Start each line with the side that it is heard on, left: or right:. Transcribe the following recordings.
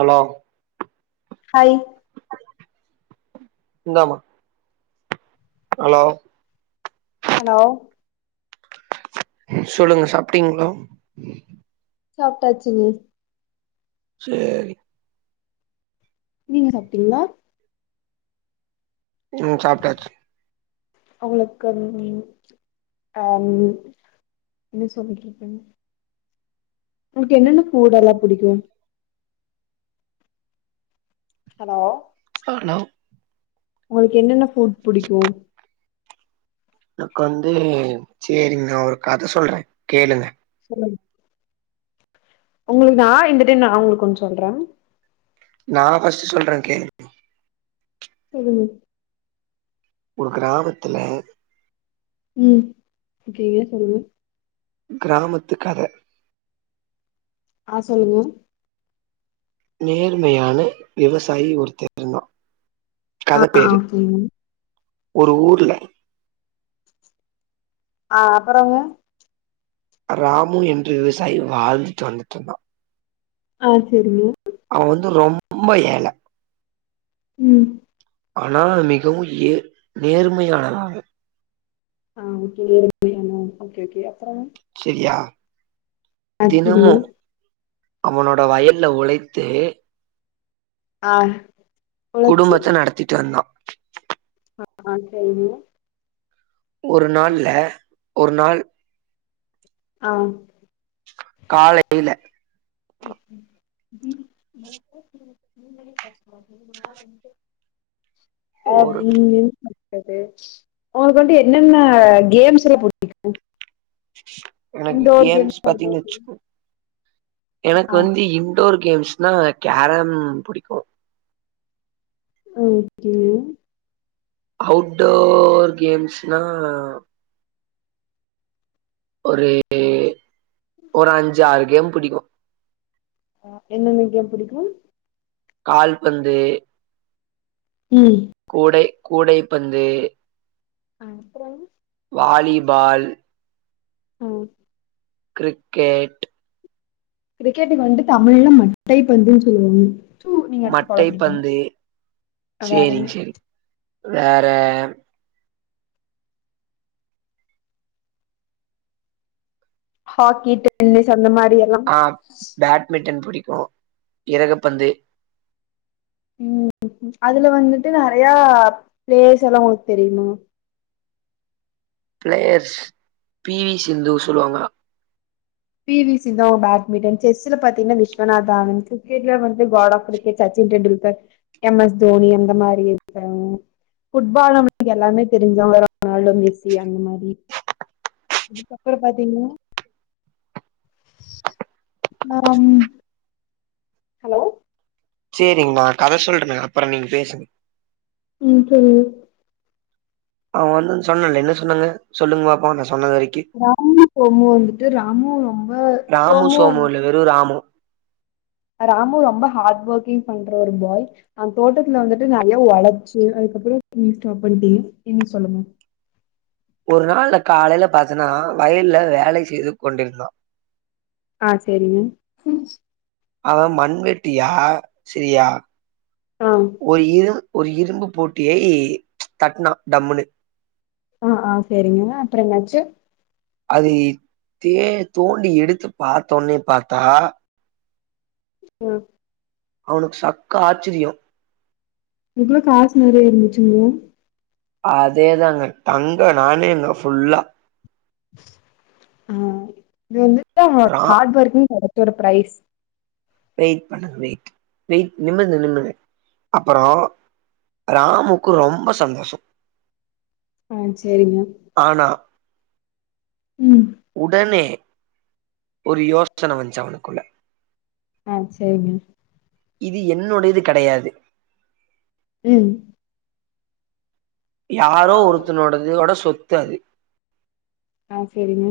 right: Hello
left: hi
right: இந்தாமா hello
left: hello
right: சொல்லுங்க சாப்ட்டீங்ளோ
left: சாப்டாச்சுங்க
right: சேரி
left: நீங்க சாப்டீங்களா
right: ம் சாப்டாச்சு
left: அவளுக்கு அம் என்ன சொல்றது உனக்கு என்னென்ன பூ இதல்லா புடிக்கு ஹலோ
right: ஹலோ
left: உங்களுக்கு என்னென்ன பூட் புடிக்கு
right: னக்கு வந்து சேரிங்க நா ஒரு கத சொல்ற கேளுங்க
left: சொல்லுங் உங்களுக்கு நா இந்த டைம் நா உங்களுக்கு ஒன்னு சொல்ற
right: நான் ஃபர்ஸ்ட் சொல்ற கேள்
left: சொல்லு
right: ஒரு கிராமத்தல
left: ம் ஓகேவே சொல்லி
right: கிராமத்து கத
left: ஆ சொல்லுங்க
right: நேர்மையான விவசாயி ஒருத்த இருந்தா கதப்
left: ஆ
right: பேரு
left: ஓகேங்க
right: ஒரு ஊர்ல
left: ஆ அப்பறங்க
right: ராமு என்று விவசாயி வாழ்ந்துட்டு வந்துட்ருந்தா
left: ஆ செரிங்க
right: அவ வந்து ரொம்ப ஏழ
left: ம்
right: ஆனா மிகவு ஏ நேர்மையானவர்
left: ஆ ஓகே நேர்மையானவர் ஓகே ஓகே அப்பறங்க
right: செரியா
left: ஆ செரிங்க
right: தினமு அவனோட வயல்ல உழைத்து
left: ஆ பொழச்சு
right: குடும்பத்த நடத்திட்டுருந்தா
left: ஆ ஆன் [inaudible]
right: ஒரு நாள்ல ஒரு நாள்
left: ஆ
right: காலைல
left: ஓகே [inaudible] ஆ
right: ஒரு
left: ம் ம் க்றது உங்களுக்கு வந்து என்னென்ன கேம்ஸ் எல்லா புடிக்கு
right: எனக்கு
left: இன்டோர்
right: கேம்ஸ்
left: அவுட்டோர்
right: பாத்தீங்கன்
left: கேம்ஸ்
right: வெச்சுக்கோ எனக்
left: ஆ
right: வந்து இன்டோர் கேம்ஸ்னா கேரம் புடிக்கு
left: ஓகே
right: அவுட் டோர் கேம்ஸ்னா ஒரு ஒரு அஞ்சாறு கேம் புடிக்கு
left: அ என்னென்ன கேம் புடிக்கு
right: கால்பந்து
left: ம்
right: கூடை கூடைப்பந்து
left: அப்றோ
right: வாலி பால்
left: ஓ
right: க்ரிக்கெட்
left: க்ரிக்கெட்டுக் வந்து தமிழ்ல மட்டை பந்துன் சொல்லுவாங்க சோ நீங்க அடுத்து ஃபாலோ பண்ணிக்கோங்க
right: மட்டைப்பந்து
left: வேறங்க
right: சேரிங் சேரி வேற
left: ஹாக்கி, டென்னிஸ் அந்த மாரி எல்லா
right: ஆ பேட்மிட்டன் பிடிக்கு இறகுப்பந்து
left: ம் அதுல வந்துட்டு நெறையா ப்ளேயர்ஸ் எல்லா உங்களுக் தெரியுமா
right: ப்ளேயர்ஸ் பி வி சிந்து சொல்லுவாங்க
left: பி வி சிந்து அவங் பேட்மிட்டன், செஸ்ல பாத்தீங்னா விஸ்வநாத் ஆனந்து க்ரிக்கெட்ல வந்து கோடா புடிக்கு சச்சின் டெண்டுல்கர், எம் எஸ் தோனி அந்த மாரி இருக்கறவங்க ஃபுட்பால் நம்ளுக்கு எல்லாமே தெரிஞ்சவங்க ரொனால்டோ, மெஸ்ஸி அந்த மாரி அதுப்புற பாத்தீங்ன்னா மேம் ஹலோ.
right: சேரிங் நா கத சொல்றனே அப்பற நீங் பேசுங்க
left: ம் சொல்லு
right: அவ வந்தான் சொன்னேல்ல என்ன சொன்னாங்க சொல்லுங் பாப்போ நா சொன்னது வரைக்
left: ராம சோமு வந்துட்டு ராமும் ரொம்ப
right: ராமு
left: சோமு வந்
right: இல்ல வெறு ராமு
left: ராமு ரொம்ப ஹாட் ஒர்க்கிங் பண்ற ஒரு பாய் அந் தோட்டத்துல வந்துட்டு நறையா ஒழச்சு அதுக்கப்புறோ நீங் ஸ்டாப் பண்டீங்க இனி சொல்லுங்க
right: ஒரு நாள்ல காலைல பாத்தனா வயல்ல வேலை செய்து கொண்டிருந்தா
left: ஆ செரிங்க
right: அவ மண்வெட்டியா சிறியா
left: ஆ
right: ஒரு இரும் ஒரு இரும்பு பட்டியை தட்னா டம்முனு
left: ஆ ஆ செரிங்க அப்பற என்னாச்சு
right: அதை தே தோண்டி எடுத்து பாத்தோன்யே பாத்தா
left: ஆ
right: அவனுக்கு சக்க ஆச்சரியு
left: அதுக்குள்ள காசு நெறைய இருந்துச்சுங்ளா
right: அதேதாங்க தங்க நாணயங்க ஃபுல்லா
left: ஆ இது வந்துட்டு அவ
right: ரா
left: ஹாட் ஒர்க்கிங் பண்ணதோட ப்ரைஸ்
right: வெயிட் பண்ணுங்க வெயிட் வெயிட் நிம்முங்க நின்னுங்க அப்பறோ ராமுக்கு ரொம்ப சந்தோஷோ
left: ஆ சேரிங்க
right: ஆனா
left: ம்
right: உடனே ஒரு யோசன வந்ச்சு அவனுக்குள்ள
left: ஆ சேரிங்க
right: இது என்னுடையது கெடையாது
left: ம்
right: யாரோ ஒருத்தனோடது தோட சொத்து அது
left: ஆ சேரிங்க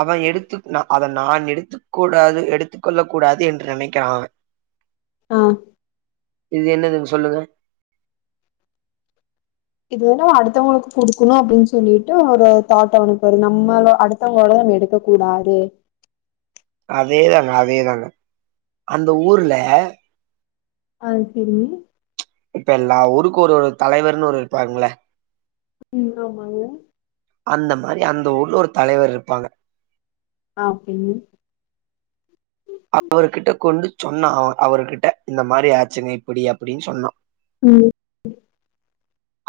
right: அவ எடுத்துக் நா அத நான் எடுத்து கூடாது எடுத்துக்கொள்ளக் கூடாது என்று நெனைக்கிறா அவ
left: ஆ
right: இது என்னதுன் சொல்லுங்க
left: இது வந்து அடுத்தவங்களுக் குடுக்கணு அப்டின் சொல்லிட்டு ஒரு தாட் அவனுக்கு வருது நம்மள அடு த்த வங்களோடத நம்ம எடுக்கக் கூடாது
right: அதேதாங்க அதேதாங்க அந்த ஊருல
left: ஆ செரிங்க
right: இப்ப எல்லா ஊருக்கு ஒரு ஒரு தலைவர்ன் ஒரு இருப்பாங்களே
left: ம் ஆமாங்க
right: அந்த மாரி அந்த ஊர்ல ஒரு தலைவர் இருப்பாங்க
left: ஆ ஓகேங்க
right: அவருகிட்ட கொண்டு சொன்னா அவ அவருகிட்ட இந்த மாரி ஆச்சிங்க இப்படி அப்படின் சொன்னா
left: ம்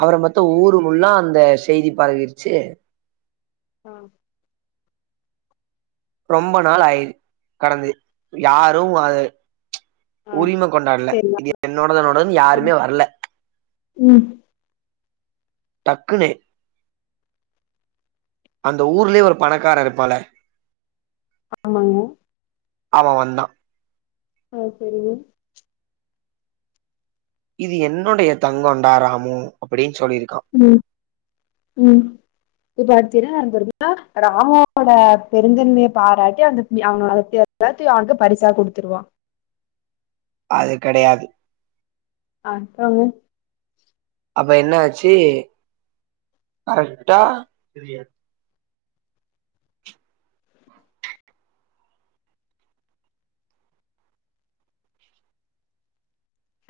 right: அவர மொத்த ஊரு முல்லா அந்த செய்தி பரவிருச்சி
left: ஆ
right: ரொம்ப நாள் ஆயி கடந்து யாரு அத
left: ஆ
right: உரிம கொண்டாட்ல
left: சேரி
right: இது என்னோடது என்னோடதுன்னு யாருமே வரல
left: ம்
right: டக்குனே அந்த ஊர்லயே ஒரு பணக்கார இருப்பால
left: ஆமாங்க
right: அவ வந்தா
left: ஆ சரிங்க
right: இது என்னுடைய தங்கோன்டா ராமு அப்டின்னு சொல்லியிருக்கா
left: ம் ம் இப்ப அடுத்தென்ன [unintelligible] ராமோட பெருந்தன்மையை பாராட்டி அந்த [unintelligible] எல்லாத்தியு அவன்க்கு பரிசா குடுத்துருவா
right: அது கடையாது
left: அப்பறோங்க
right: அப்ப என்ன ஆச்சி கரெக்டா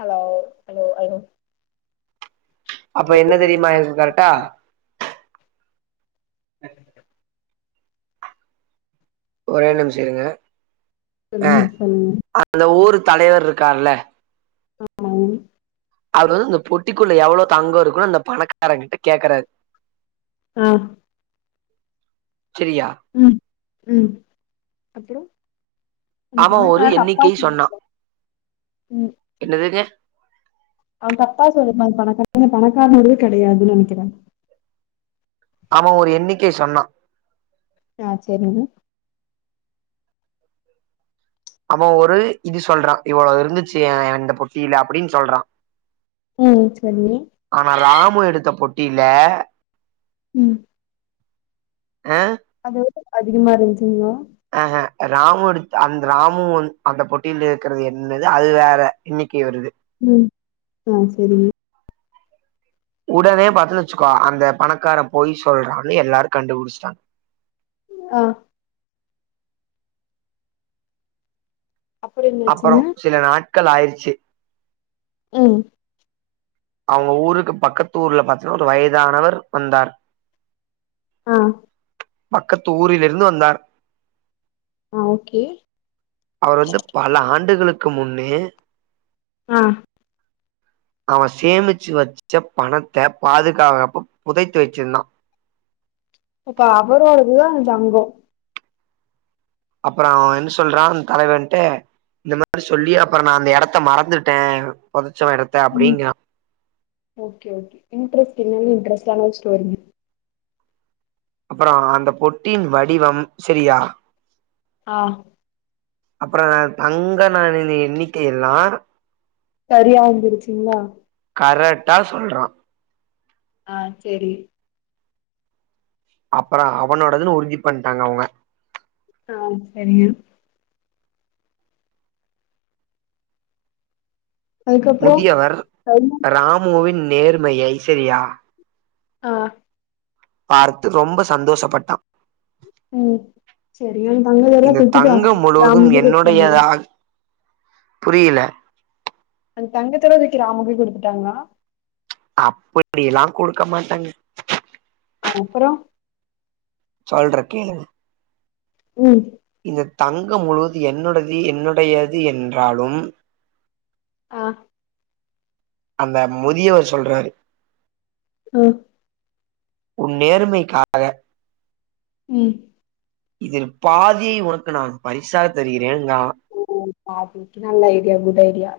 left: ஹலோ ஹலோ ஹலோ
right: அப்ப என்ன தெரியுமா ஆயிருக்கு கரெடா [inaudible] ஒரே நிமிஷ இருங்க எ
left: சொல்லுங்க சொல்லுங்க
right: அந்த ஊர் தலைவர் இருக்கார்ல
left: ஆமா
right: அவர் வந்து அந்த பொட்டிக்குள்ள எவ்ளோ தங்கம் இருக்குன்னு அந்த பணக்காரங்கிட்ட கேக்குறாரு
left: ஆ
right: செரியா
left: ம் ம் அப்புறோ அந்த
right: அவ ஒரு
left: பணக்காரர் அப்பா
right: எண்ணிக்கை சொன்னா
left: குடுத்தா ம்
right: என்னதுங்க
left: அவ தப்பா சொல்ற பணக்காரன் [inaudible] பணக்காரனோடயே கெடையாதுன் நெனைக்கிறே
right: அவ ஒரு எண்ணிக்கை சொன்னா
left: ஆ சரிங்க
right: அவ ஒரு இது சொல்றா இவ்ளோ இருந்துச்சி ஏ எ இந்த பொட்டில அப்டின் சொல்றா
left: ம் சரிங்க
right: ஆனா ராமு எடுத்த பொட்டியில
left: ம்
right: அ
left: அதவிட அதிகமா இருந்ச்சுங்ளா
right: ஆஹே ராமு எடுத்த அந்த ராமு வந் அந்த பொட்டியில இருக்கிறது என்னது அது வேற இன்னிக்கி வருது
left: ம் ஆ செரிங்க
right: உடனே பாத்தன்னு வச்சுக்கோ அந்த பணக்கார பொய் சொல்றானு எல்லாரு கண்டுபுடிச்சுட்டாங்க
left: ஆ அப்புறோ
right: அப்பறோ
left: என்னாச்சுங்க
right: சில நாட்கள் ஆயிருச்சு
left: ம்
right: அவுங்க ஊருக்கு பக்கத்து ஊர்ல பாத்தீங்கன்னா ஒரு வயதானவர் வந்தார்
left: ஆ
right: பக்கத்து ஊரில் இருந்து வந்தார்
left: ஆ ஓகே
right: அவர் வந்து பல ஆண்டுகளுக்கு முன்னே
left: ஆ
right: அவன் சேமிச்சு வச்ச பணத்த பாதுகாகப்ப புதைத்து வெச்சிருந்தான்
left: அப்ப அவரோடதுதா அந்தங்கோ
right: அப்பறோ அவன் என்ன சொல்றான் தலைவன்ட்ட இந்த மாறி சொல்லி அப்பறோ நா அந்த எடத்த மறந்துட்டேன் புதச்ச எடத்த
left: ம்
right: அப்பிடீங்கிறான்
left: ஓகே ஓகே இன்டரஸ்ன்னா இட்ரஸ்ட் ஆன ஒரு ஸ்டோரிங்க
right: அப்பறோ அந்த பொட்டின் வடிவம் செரியா
left: ஆ
right: அப்புற தங்க நாணெய்ங்க எண்ணிக்கை எல்லா
left: சரியா வந்துருச்சுங்ளா
right: கரெக்டா சொல்றான்
left: ஆ சேரி
right: அப்பறோ அவனோடதுன்னு உறுதி பண்டாங்க அவுங்க
left: ஆ சரிங்க அதுக்கப்புறோ
right: முதியவர் ராமுவின் நேர்மையை சரியா
left: ஆ
right: பார்த்து ரொம்ப சந்தோஷப்பட்டான்
left: ம் சரி அந்த தங்கதெல்லா
right: இந்த
left: தூக்கிட்டா
right: தங்கம் முழுவதும்
left: ராமுக்கு குடுத்துட்டாங்களா
right: என்னுடையதாக புரியல
left: அந்த தங்கத்தவே தூக்கி ராமுக்கே குடுத்துட்டாங்ளா
right: அப்பிடியெல்லா குடுக்க மாட்டாங்க
left: ஆ அப்பறோ
right: சொல்றன் கேளுங்க
left: ம்
right: இந்த தங்கம் முழுவது என்னுடது என்னுடையது என்றாலும்
left: ஆ
right: அந்த முதியவர் சொல்றாரு
left: ம்
right: உன் நேர்மைக்காக
left: ம்
right: இதில் பாதியை உனக்கு நான் பரிசா தருகிறேன்னா
left: ஓ பாதி நல்ல ஐடியா குட் ஐடியா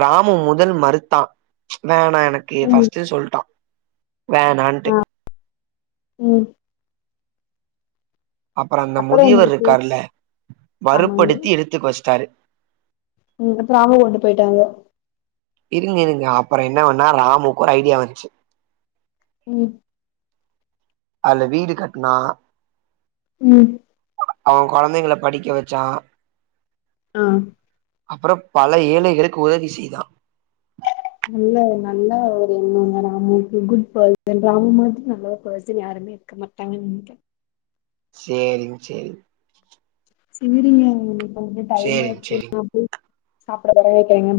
right: ராமு முதல் மறுத்தான் வேணா எனக்கு
left: ம்
right: ஃபஸ்ட்டு சொல்ட்டான் வேணான்ட்டு
left: ம்
right: அப்பறோ அந்த
left: அப்புறோ
right: முதியவர்
left: என்னாச்சு
right: இருக்கார்ல
left: ஆமாங்க
right: வறுப்படுத்தி எடுத்துக்க வச்சிட்டாரு
left: ம் அப்பறோ அவுங்களு விட்டு போய்ட்டாங்க
right: இருங்க இருங்க அப்பறோ என்னாவுன்னா ராமுக்கு ஒரு ஐடியா வந்துச்சு
left: ம்
right: அதுல வீடு கட்னா
left: ம்
right: அவன் குழந்தைங்கள படிக்க வச்சான்
left: ஆ
right: அப்றோ பல ஏழைகளுக்கு உதவி செய்தா
left: நல்ல நல்ல ஒரு எண்ணோங்க ராமுக்கு குட் பர்சன் ராமு மாரி நல்ல பர்சன் யாருமே இருக்க மாட்டாங்கன் நெனைக்கே
right: சேரிங்‌ சேரி
left: சேரிங்க இப்ப வந்து டைம்
right: சேரிங்க
left: ஆச்சு
right: சேரிங்க
left: நா போய் சாப்பாடு ஒல வெக்கிறேங்க